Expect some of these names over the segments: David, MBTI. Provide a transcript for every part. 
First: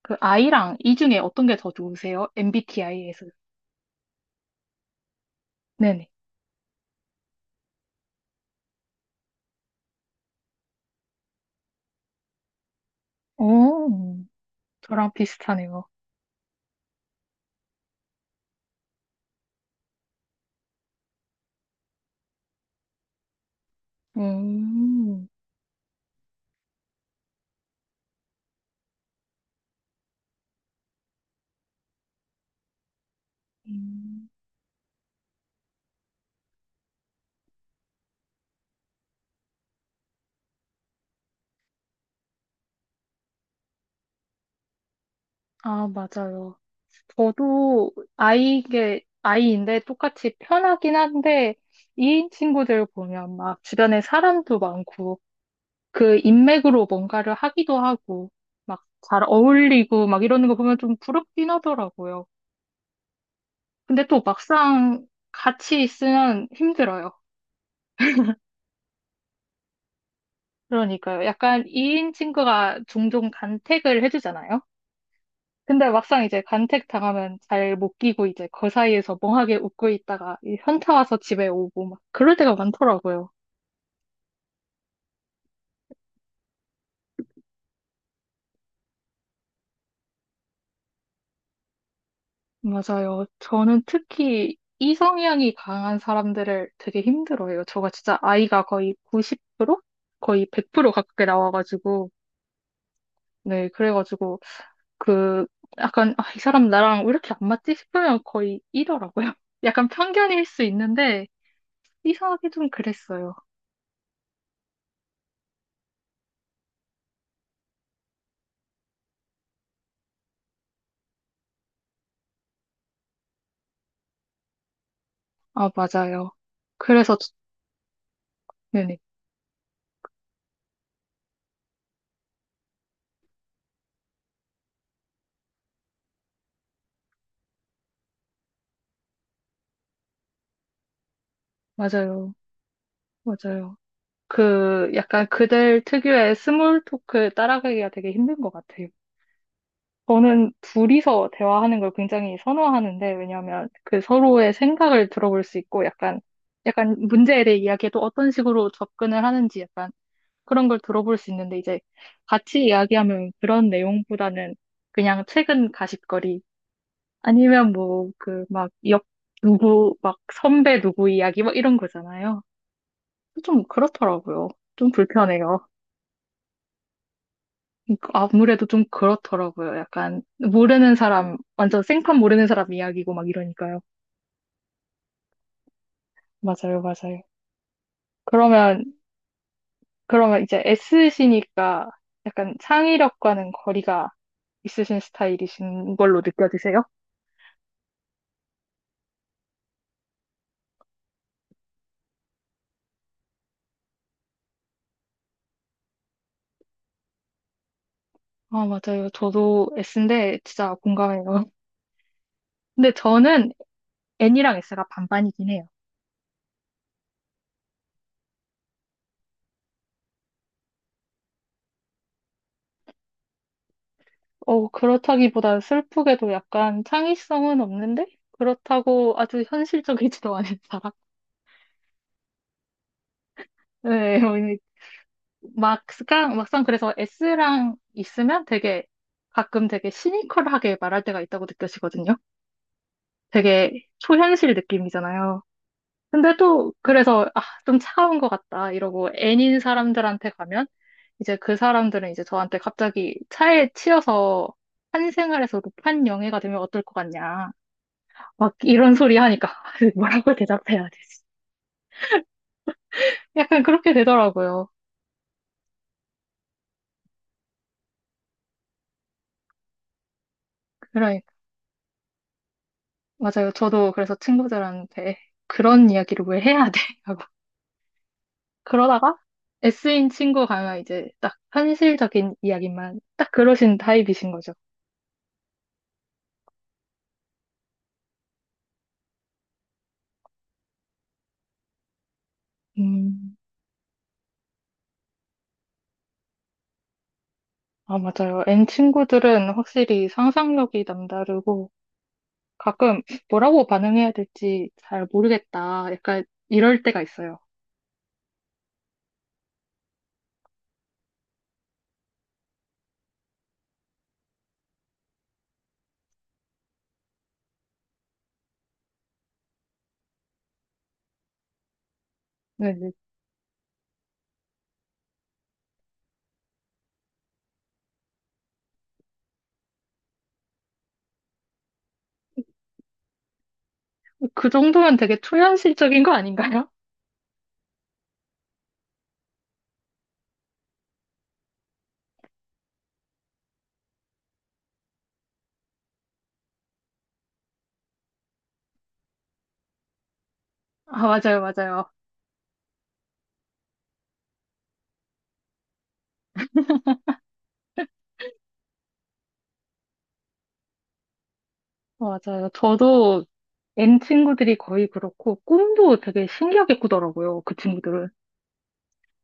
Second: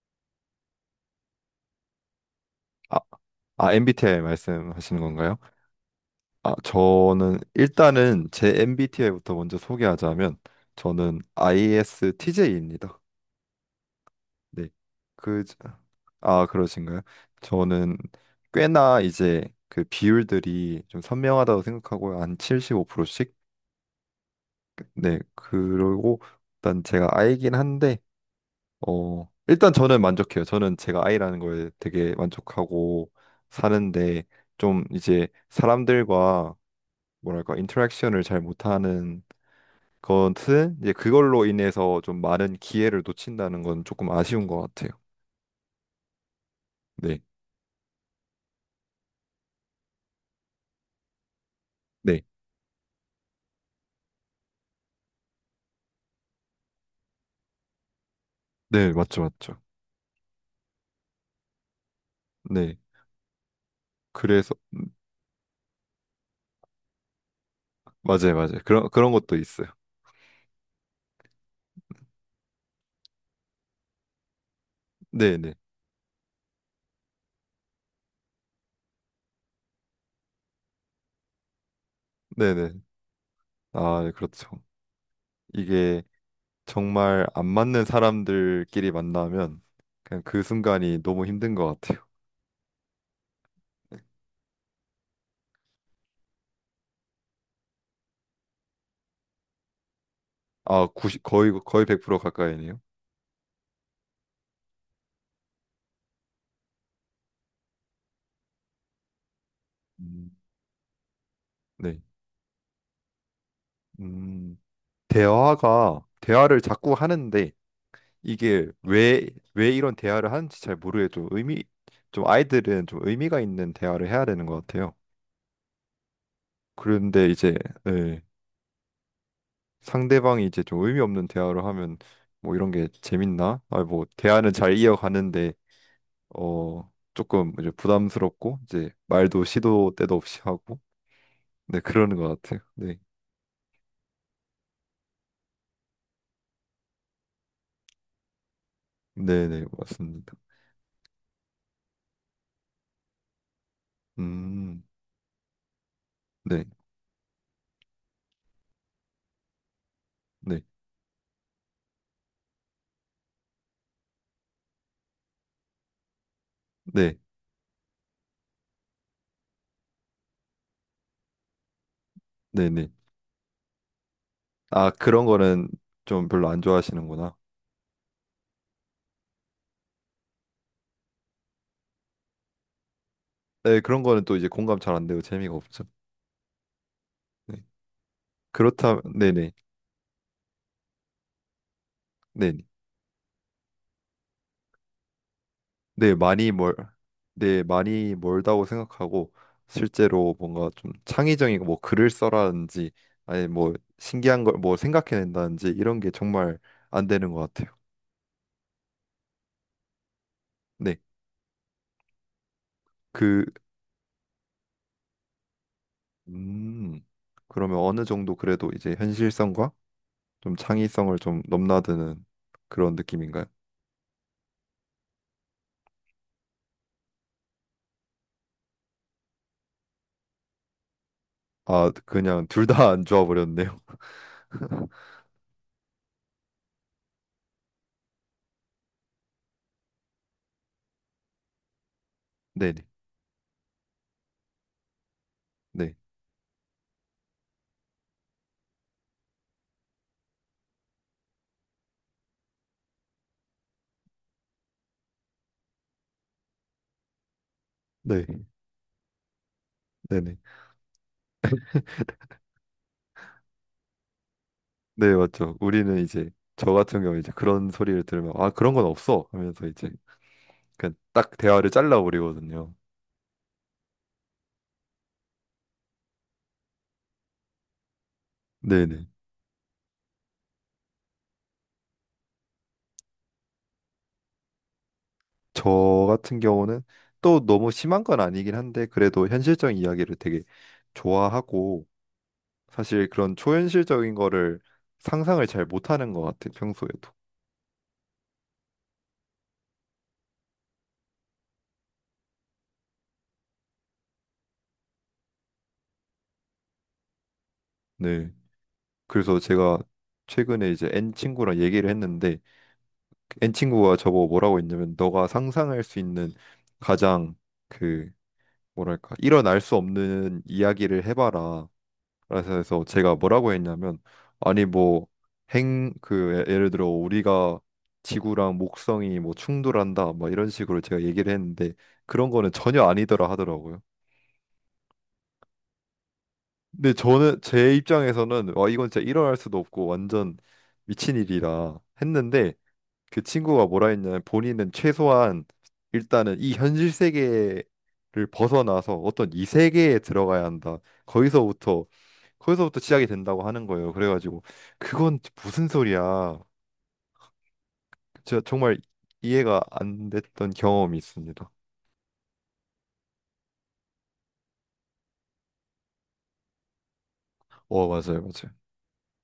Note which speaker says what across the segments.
Speaker 1: 그이랑 이 중에 어떤 게 더 좋으세요?
Speaker 2: 아,
Speaker 1: MBTI에서.
Speaker 2: MBTI 말씀하시는 건가요?
Speaker 1: 네네.
Speaker 2: 아, 저는 일단은 제 MBTI부터 먼저 소개하자면 저는 ISTJ입니다.
Speaker 1: 오,
Speaker 2: 네.
Speaker 1: 저랑
Speaker 2: 그,
Speaker 1: 비슷하네요.
Speaker 2: 그러신가요? 저는 꽤나 이제 그 비율들이 좀 선명하다고 생각하고요. 한 75%씩? 네.
Speaker 1: 음,
Speaker 2: 그리고 일단 제가 I긴 한데, 일단 저는 만족해요. 저는 제가 I라는 거에 되게 만족하고 사는데
Speaker 1: 음,
Speaker 2: 좀 이제 사람들과 뭐랄까 인터랙션을 잘 못하는 것은 이제 그걸로 인해서 좀 많은 기회를 놓친다는 건 조금 아쉬운 것 같아요.
Speaker 1: 아, 맞아요.
Speaker 2: 네,
Speaker 1: 저도 아이인데 똑같이 편하긴 한데,
Speaker 2: 네,
Speaker 1: 이인 친구들 보면 막 주변에 사람도 많고, 그 인맥으로 뭔가를 하기도 하고, 막
Speaker 2: 네, 맞죠,
Speaker 1: 잘
Speaker 2: 맞죠.
Speaker 1: 어울리고 막 이러는 거 보면 좀 부럽긴 하더라고요.
Speaker 2: 네,
Speaker 1: 근데 또
Speaker 2: 그래서
Speaker 1: 막상 같이 있으면 힘들어요.
Speaker 2: 맞아요, 맞아요. 그런 것도 있어요.
Speaker 1: 그러니까요. 약간 2인 친구가 종종 간택을 해주잖아요.
Speaker 2: 네, 네,
Speaker 1: 근데 막상 이제 간택 당하면 잘 못 끼고 이제 그 사이에서 멍하게 웃고 있다가 이 현타 와서 집에 오고 막 그럴 때가
Speaker 2: 네, 네.
Speaker 1: 많더라고요.
Speaker 2: 아, 네, 그렇죠. 이게 정말 안 맞는 사람들끼리 만나면 그냥 그 순간이 너무 힘든 것 같아요.
Speaker 1: 맞아요. 저는 특히 이 성향이 강한 사람들을 되게 힘들어해요. 저가 진짜 아이가 거의 90%? 거의
Speaker 2: 아,
Speaker 1: 100%
Speaker 2: 90,
Speaker 1: 가깝게
Speaker 2: 거의
Speaker 1: 나와가지고.
Speaker 2: 100% 가까이네요.
Speaker 1: 네, 그래가지고 그 약간 아, 이 사람 나랑 왜 이렇게 안 맞지 싶으면 거의 이러라고요. 약간
Speaker 2: 음,
Speaker 1: 편견일 수 있는데
Speaker 2: 네,
Speaker 1: 이상하게 좀 그랬어요.
Speaker 2: 음, 대화가 대화를 자꾸 하는데 이게 왜 이런 대화를 하는지 잘 모르겠죠. 의미, 좀 아이들은 좀 의미가 있는 대화를 해야 되는 것 같아요.
Speaker 1: 아, 맞아요. 그래서, 저-
Speaker 2: 그런데 이제 예,
Speaker 1: 네네.
Speaker 2: 상대방이 이제 좀 의미 없는 대화를 하면 뭐 이런 게 재밌나? 아, 뭐 대화는 잘 이어가는데 어 조금 이제 부담스럽고 이제 말도 시도 때도 없이 하고 네 그러는 것
Speaker 1: 맞아요.
Speaker 2: 같아요. 네,
Speaker 1: 맞아요. 그, 약간 그들 특유의 스몰 토크 따라가기가 되게 힘든 것 같아요.
Speaker 2: 네, 네 맞습니다.
Speaker 1: 저는 둘이서 대화하는 걸 굉장히 선호하는데, 왜냐하면 그 서로의
Speaker 2: 음,
Speaker 1: 생각을 들어볼 수 있고, 약간,
Speaker 2: 네,
Speaker 1: 약간 문제에 대해 이야기해도 어떤 식으로 접근을 하는지 약간
Speaker 2: 네,
Speaker 1: 그런 걸 들어볼 수 있는데, 이제 같이 이야기하면 그런 내용보다는 그냥 최근 가십거리,
Speaker 2: 네,
Speaker 1: 아니면 뭐, 그, 막, 역, 누구, 막, 선배 누구 이야기, 막 이런 거잖아요.
Speaker 2: 네, 네.
Speaker 1: 좀 그렇더라고요. 좀
Speaker 2: 아 그런
Speaker 1: 불편해요.
Speaker 2: 거는 좀 별로 안 좋아하시는구나.
Speaker 1: 그러니까 아무래도 좀 그렇더라고요. 약간, 모르는 사람, 완전 생판 모르는 사람 이야기고 막 이러니까요.
Speaker 2: 네, 그런 거는 또 이제 공감 잘 안 되고 재미가 없죠.
Speaker 1: 맞아요, 맞아요.
Speaker 2: 네.
Speaker 1: 그러면,
Speaker 2: 그렇다면 네네
Speaker 1: 그러면 이제 S시니까 약간
Speaker 2: 네네
Speaker 1: 창의력과는 거리가 있으신 스타일이신
Speaker 2: 네
Speaker 1: 걸로
Speaker 2: 많이 멀
Speaker 1: 느껴지세요?
Speaker 2: 네, 많이 멀다고 생각하고 실제로 뭔가 좀 창의적인 뭐 글을 써라든지 아니 뭐 신기한 걸 뭐 생각해낸다든지 이런 게 정말 안 되는 것 같아요.
Speaker 1: 아, 맞아요. 저도 S인데 진짜
Speaker 2: 네,
Speaker 1: 공감해요. 근데
Speaker 2: 그
Speaker 1: 저는 N이랑 S가 반반이긴 해요.
Speaker 2: 음, 그러면 어느 정도 그래도 이제 현실성과 좀 창의성을 좀 넘나드는 그런 느낌인가요?
Speaker 1: 그렇다기보다 슬프게도 약간 창의성은 없는데? 그렇다고 아주 현실적이지도 않은 사람?
Speaker 2: 아, 그냥 둘 다 안 좋아 버렸네요.
Speaker 1: 네, 막상, 막상 그래서 S랑 있으면 되게 가끔 되게 시니컬하게 말할 때가 있다고 느껴지거든요.
Speaker 2: 네네
Speaker 1: 되게 초현실 느낌이잖아요.
Speaker 2: 네
Speaker 1: 근데 또 그래서 아, 좀 차가운 것 같다 이러고 N인 사람들한테 가면 이제 그 사람들은 이제 저한테 갑자기 차에 치여서 한생활에서 높은 영예가 되면 어떨 것 같냐.
Speaker 2: 네
Speaker 1: 막 이런 소리 하니까 뭐라고
Speaker 2: 네네
Speaker 1: 대답해야 되지? 약간 그렇게 되더라고요.
Speaker 2: 네, 맞죠. 우리는 이제 저 같은 경우 이제 그런 소리를 들으면 아, 그런 건 없어 하면서 이제 그냥
Speaker 1: 그러니까
Speaker 2: 딱 대화를 잘라버리거든요.
Speaker 1: 맞아요. 저도 그래서 친구들한테 그런 이야기를 왜 해야 돼? 하고
Speaker 2: 네네.
Speaker 1: 그러다가 S인 친구 가면 이제 딱 현실적인 이야기만 딱 그러신 타입이신 거죠.
Speaker 2: 저 같은 경우는 또 너무 심한 건 아니긴 한데 그래도 현실적인 이야기를 되게 좋아하고 사실 그런
Speaker 1: 음,
Speaker 2: 초현실적인 거를 상상을 잘 못하는 것 같아요, 평소에도.
Speaker 1: 아 맞아요. N 친구들은 확실히 상상력이 남다르고 가끔 뭐라고 반응해야 될지 잘 모르겠다. 약간 이럴 때가 있어요.
Speaker 2: 네. 그래서 제가 최근에 이제 N 친구랑 얘기를 했는데 그 N 친구가 저보고 뭐라고 했냐면 너가 상상할 수 있는 가장 그 뭐랄까 일어날 수 없는 이야기를 해봐라. 그래서
Speaker 1: 네,
Speaker 2: 해서
Speaker 1: 네.
Speaker 2: 제가 뭐라고 했냐면 아니 뭐 행그 예, 예를 들어 우리가 지구랑 목성이 뭐 충돌한다 막 이런 식으로 제가 얘기를 했는데 그런 거는 전혀 아니더라 하더라고요.
Speaker 1: 그 정도면 되게 초현실적인 거 아닌가요?
Speaker 2: 근데 저는 제 입장에서는 와 이건 진짜 일어날 수도 없고 완전 미친 일이라 했는데 그 친구가 뭐라 했냐면 본인은 최소한 일단은 이 현실 세계를 벗어나서 어떤 이 세계에 들어가야 한다.
Speaker 1: 아, 맞아요,
Speaker 2: 거기서부터
Speaker 1: 맞아요.
Speaker 2: 거기서부터 시작이 된다고 하는 거예요. 그래가지고 그건 무슨 소리야? 제가 정말 이해가 안 됐던 경험이 있습니다.
Speaker 1: 맞아요. 저도 N 친구들이 거의 그렇고, 꿈도 되게 신기하게 꾸더라고요, 그
Speaker 2: 어,
Speaker 1: 친구들은.
Speaker 2: 맞아요, 맞아요.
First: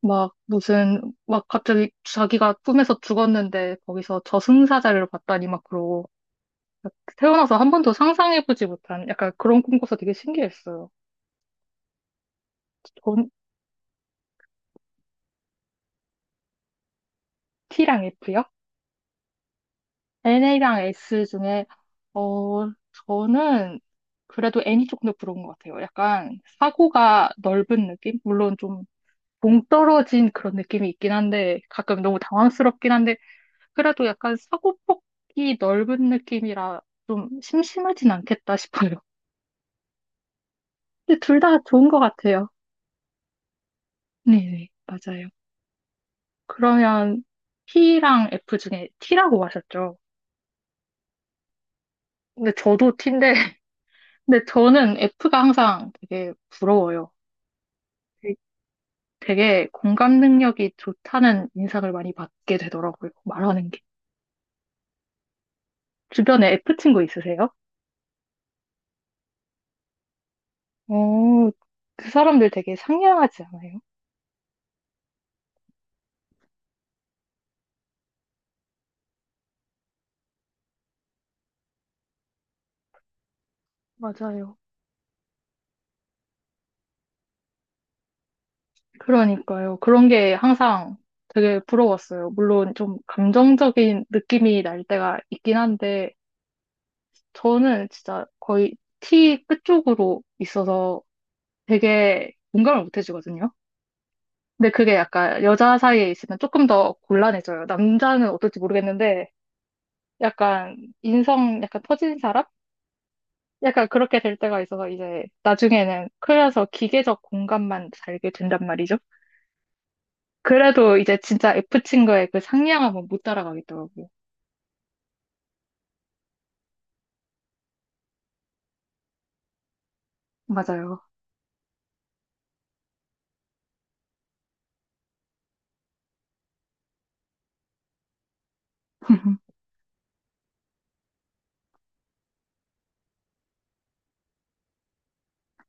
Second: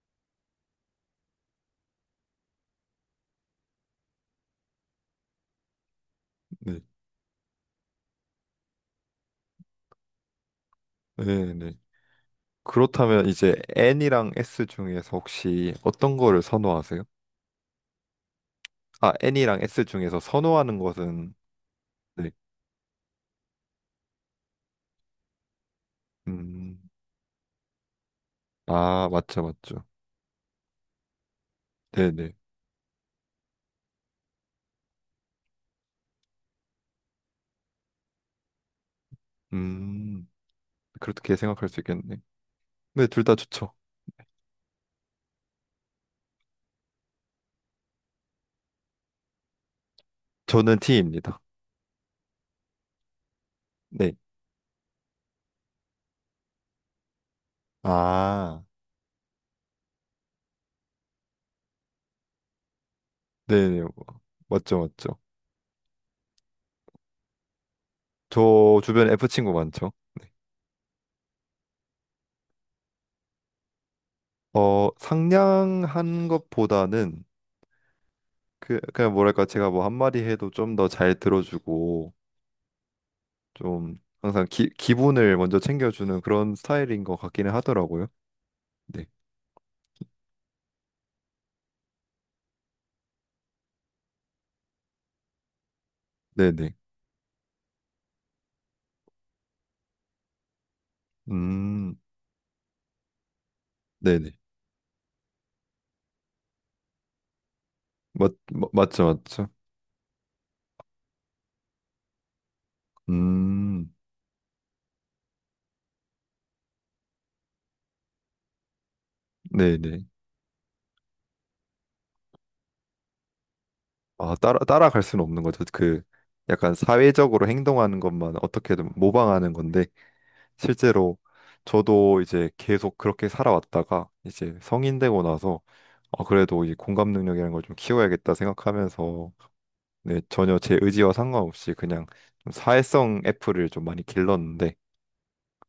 Speaker 1: 막, 무슨, 막 갑자기 자기가 꿈에서 죽었는데, 거기서 저승사자를 봤다니 막 그러고,
Speaker 2: 네,
Speaker 1: 태어나서 한 번도 상상해보지 못한 약간 그런 꿈 꿔서 되게 신기했어요.
Speaker 2: 네, 네. 그렇다면
Speaker 1: 전,
Speaker 2: 이제 N이랑 S 중에서 혹시 어떤 거를 선호하세요?
Speaker 1: T랑 F요?
Speaker 2: 아, N이랑 S 중에서
Speaker 1: n 이랑
Speaker 2: 선호하는
Speaker 1: S
Speaker 2: 것은
Speaker 1: 중에,
Speaker 2: 네,
Speaker 1: 어, 저는 그래도 N이 조금 더 부러운 것 같아요. 약간
Speaker 2: 음,
Speaker 1: 사고가 넓은 느낌? 물론 좀
Speaker 2: 아, 맞죠, 맞죠.
Speaker 1: 동떨어진 그런 느낌이 있긴 한데 가끔 너무
Speaker 2: 네네.
Speaker 1: 당황스럽긴 한데 그래도 약간 사고폭이 넓은 느낌이라 좀 심심하진 않겠다 싶어요.
Speaker 2: 음,
Speaker 1: 근데
Speaker 2: 그렇게
Speaker 1: 둘 다
Speaker 2: 생각할 수
Speaker 1: 좋은 것
Speaker 2: 있겠네.
Speaker 1: 같아요.
Speaker 2: 네, 둘 다 좋죠.
Speaker 1: 네네, 맞아요. 그러면 t 랑 F 중에 T라고 하셨죠?
Speaker 2: 저는 T입니다.
Speaker 1: 근데 저도 T인데
Speaker 2: 네.
Speaker 1: 근데 저는 F가 항상 되게 부러워요. 되게
Speaker 2: 아,
Speaker 1: 되게 공감 능력이 좋다는 인상을 많이 받게 되더라고요. 말하는 게.
Speaker 2: 네네. 맞죠, 맞죠.
Speaker 1: 주변에 F 친구 있으세요?
Speaker 2: 저 주변에 F 친구 많죠. 네.
Speaker 1: 어, 그 사람들 되게 상냥하지 않아요?
Speaker 2: 어, 상냥한 것보다는 그, 그냥 뭐랄까, 제가 뭐 한마디 해도 좀 더 잘 들어주고, 좀 항상
Speaker 1: 맞아요.
Speaker 2: 기, 기분을 먼저 챙겨주는 그런 스타일인 것 같기는 하더라고요. 네.
Speaker 1: 그러니까요. 그런 게 항상 되게 부러웠어요. 물론 좀 감정적인 느낌이 날 때가 있긴 한데,
Speaker 2: 네네.
Speaker 1: 저는 진짜 거의 T 끝쪽으로 있어서
Speaker 2: 음,
Speaker 1: 되게 공감을 못 해주거든요.
Speaker 2: 네네.
Speaker 1: 근데 그게 약간 여자 사이에 있으면 조금 더 곤란해져요. 남자는 어떨지
Speaker 2: 맞죠,
Speaker 1: 모르겠는데,
Speaker 2: 맞죠.
Speaker 1: 약간 인성 약간 터진 사람? 약간
Speaker 2: 음,
Speaker 1: 그렇게 될 때가 있어서 이제 나중에는 클려서 기계적 공간만 살게 된단 말이죠.
Speaker 2: 네네.
Speaker 1: 그래도 이제 진짜 F친구의 그 상냥함은 못 따라가겠더라고요.
Speaker 2: 아, 따라갈 수는 없는 거죠. 그 약간 사회적으로 행동하는 것만 어떻게든 모방하는 건데
Speaker 1: 맞아요.
Speaker 2: 실제로 저도 이제 계속 그렇게 살아왔다가 이제 성인 되고 나서 아, 그래도 이 공감 능력이라는 걸 좀 키워야겠다 생각하면서 네, 전혀 제 의지와 상관없이 그냥 좀 사회성 애플을 좀 많이 길렀는데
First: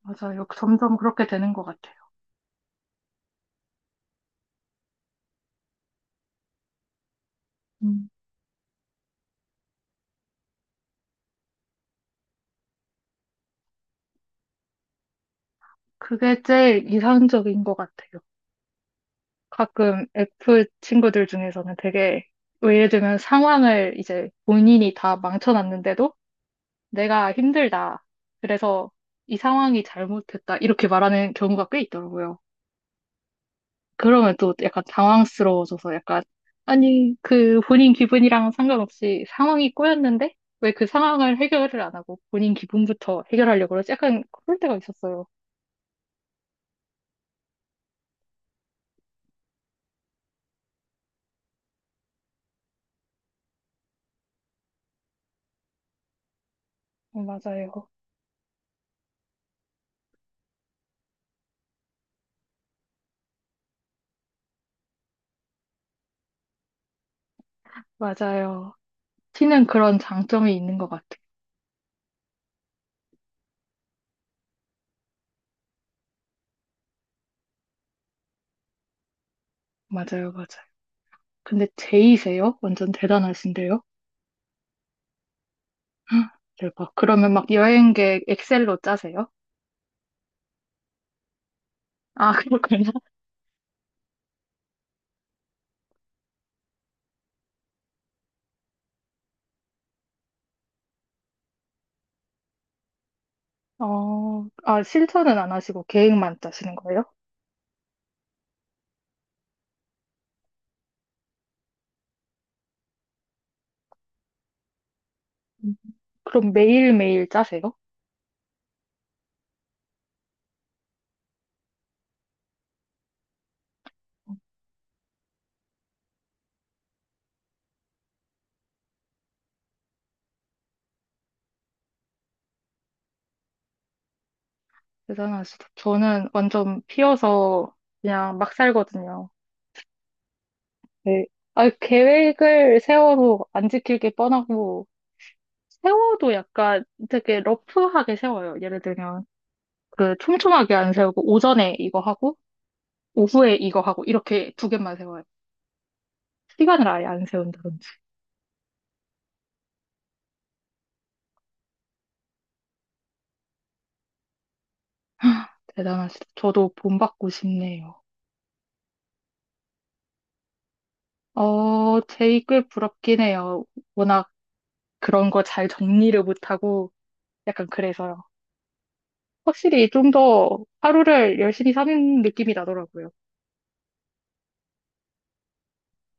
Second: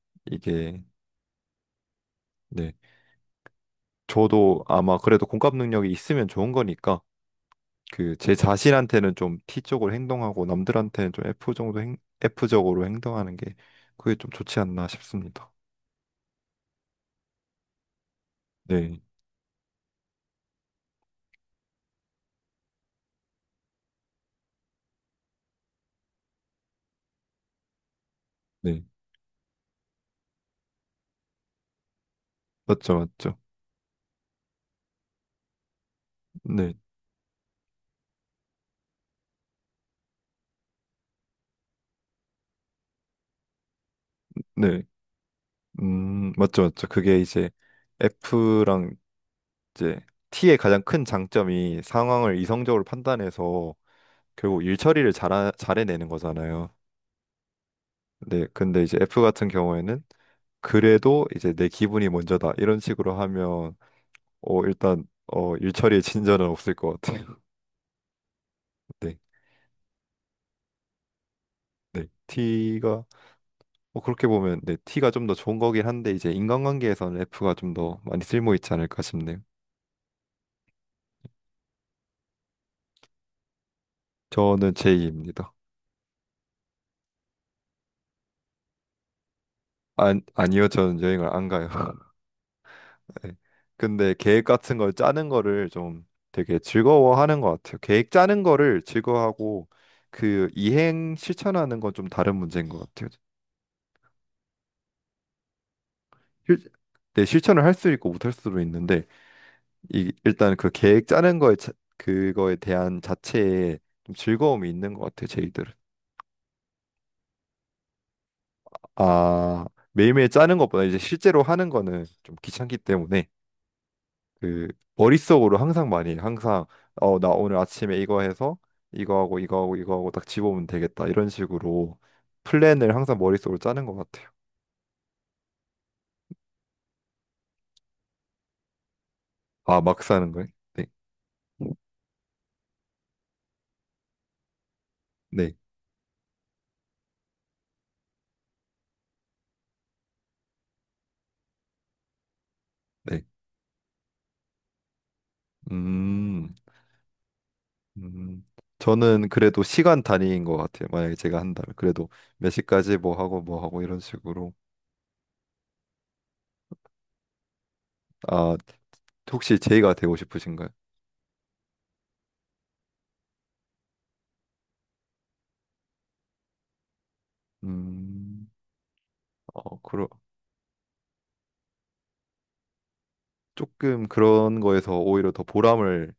Speaker 1: 맞아요.
Speaker 2: 이게
Speaker 1: 점점 그렇게 되는 것 같아요.
Speaker 2: 네, 저도 아마 그래도 공감 능력이 있으면 좋은 거니까
Speaker 1: 음,
Speaker 2: 그 제 자신한테는 좀 T쪽으로 행동하고 남들한테는 좀 F 정도 F적으로 행동하는 게 그게 좀 좋지 않나 싶습니다.
Speaker 1: 그게 제일 이상적인 것 같아요.
Speaker 2: 네,
Speaker 1: 가끔 F 친구들 중에서는 되게, 뭐 예를 들면 상황을 이제 본인이 다 망쳐놨는데도 내가 힘들다.
Speaker 2: 네.
Speaker 1: 그래서 이 상황이 잘못됐다. 이렇게 말하는 경우가 꽤 있더라고요.
Speaker 2: 맞죠, 맞죠.
Speaker 1: 그러면 또 약간 당황스러워져서 약간,
Speaker 2: 네,
Speaker 1: 아니, 그 본인 기분이랑 상관없이 상황이 꼬였는데, 왜 그 상황을 해결을 안 하고 본인 기분부터 해결하려고 그러지? 약간 그럴 때가
Speaker 2: 네.
Speaker 1: 있었어요.
Speaker 2: 맞죠, 맞죠. 그게 이제 F랑 이제 T의 가장 큰 장점이 상황을 이성적으로 판단해서 결국 일 처리를 잘해내는 거잖아요.
Speaker 1: 어, 맞아요.
Speaker 2: 네, 근데 이제 F 같은 경우에는 그래도 이제 내 기분이 먼저다 이런 식으로 하면 일처리에 친절은 없을 것 같아요.
Speaker 1: 맞아요.
Speaker 2: 네.
Speaker 1: 티는 그런 장점이 있는 것 같아요.
Speaker 2: 네. T가 어, 그렇게 보면 네, T가 좀 더 좋은 거긴 한데 이제 인간관계에서는 F가 좀 더 많이 쓸모 있지 않을까 싶네요.
Speaker 1: 맞아요, 맞아요. 근데 제이세요? 완전 대단하신데요?
Speaker 2: 저는 J입니다.
Speaker 1: 헉, 대박. 그러면 막 여행 계획 엑셀로 짜세요?
Speaker 2: 안, 아니요. 저는 여행을 안 가요.
Speaker 1: 아, 그렇구나.
Speaker 2: 네. 근데 계획 같은 걸 짜는 거를 좀 되게 즐거워하는 것 같아요. 계획 짜는 거를 즐거워하고 그 이행 실천하는 건 좀 다른 문제인 것 같아요.
Speaker 1: 실천은 안 하시고 계획만
Speaker 2: 실,
Speaker 1: 짜시는 거예요?
Speaker 2: 네, 실천을 할 수 있고 못할 수도 있는데 일단 그 계획 짜는 거에 자- 그거에 대한 자체에 좀 즐거움이 있는 것 같아요 제이들은
Speaker 1: 음. 그럼 매일매일 짜세요?
Speaker 2: 아 매일매일 짜는 것보다 이제 실제로 하는 거는 좀 귀찮기 때문에 그 머릿속으로 항상 많이 해요. 항상 어 나 오늘 아침에 이거 해서 이거 하고 이거 하고 이거 하고 딱 집어오면 되겠다 이런 식으로 플랜을 항상 머릿속으로 짜는 것 같아요
Speaker 1: 대단하시다. 저는 완전 피어서 그냥 막 살거든요.
Speaker 2: 아 막 사는 거예요? 네
Speaker 1: 네. 아, 계획을 세워도 안 지킬 게 뻔하고,
Speaker 2: 네,
Speaker 1: 세워도 약간 되게 러프하게 세워요. 예를 들면, 그 촘촘하게 안 세우고, 오전에 이거 하고,
Speaker 2: 네.
Speaker 1: 오후에 이거 하고, 이렇게 두 개만 세워요.
Speaker 2: 음
Speaker 1: 시간을 아예 안 세운다든지.
Speaker 2: 음, 저는 그래도 시간 단위인 것 같아요. 만약에 제가 한다면 그래도 몇 시까지 뭐 하고 뭐 하고 이런 식으로.
Speaker 1: 대단하시다. 저도 본받고 싶네요.
Speaker 2: 아, 혹시 제이가 되고 싶으신가요?
Speaker 1: 제이꽤 부럽긴 해요. 워낙 그런 거 잘 정리를 못하고, 약간 그래서요.
Speaker 2: 음, 어,
Speaker 1: 확실히
Speaker 2: 그러,
Speaker 1: 좀 더 하루를 열심히 사는 느낌이 나더라고요.
Speaker 2: 조금 그런 거에서 오히려 더 보람을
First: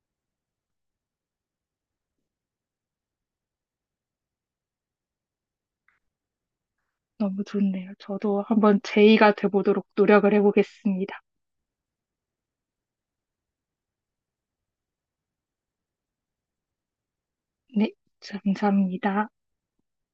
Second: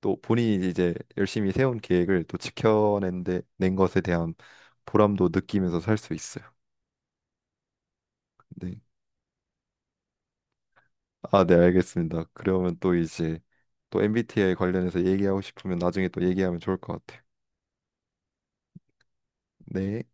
Speaker 2: 또 본인이 이제 열심히 세운 계획을 또 지켜낸 낸 것에 대한 보람도 느끼면서 살 수 있어요.
Speaker 1: 너무 좋네요. 저도 한번
Speaker 2: 네.
Speaker 1: 제의가 돼보도록 노력을 해보겠습니다.
Speaker 2: 아, 네, 알겠습니다. 그러면 또 이제 또 MBTI 관련해서 얘기하고 싶으면 나중에 또 얘기하면 좋을 것 같아요.
Speaker 1: 네, 감사합니다.
Speaker 2: 네.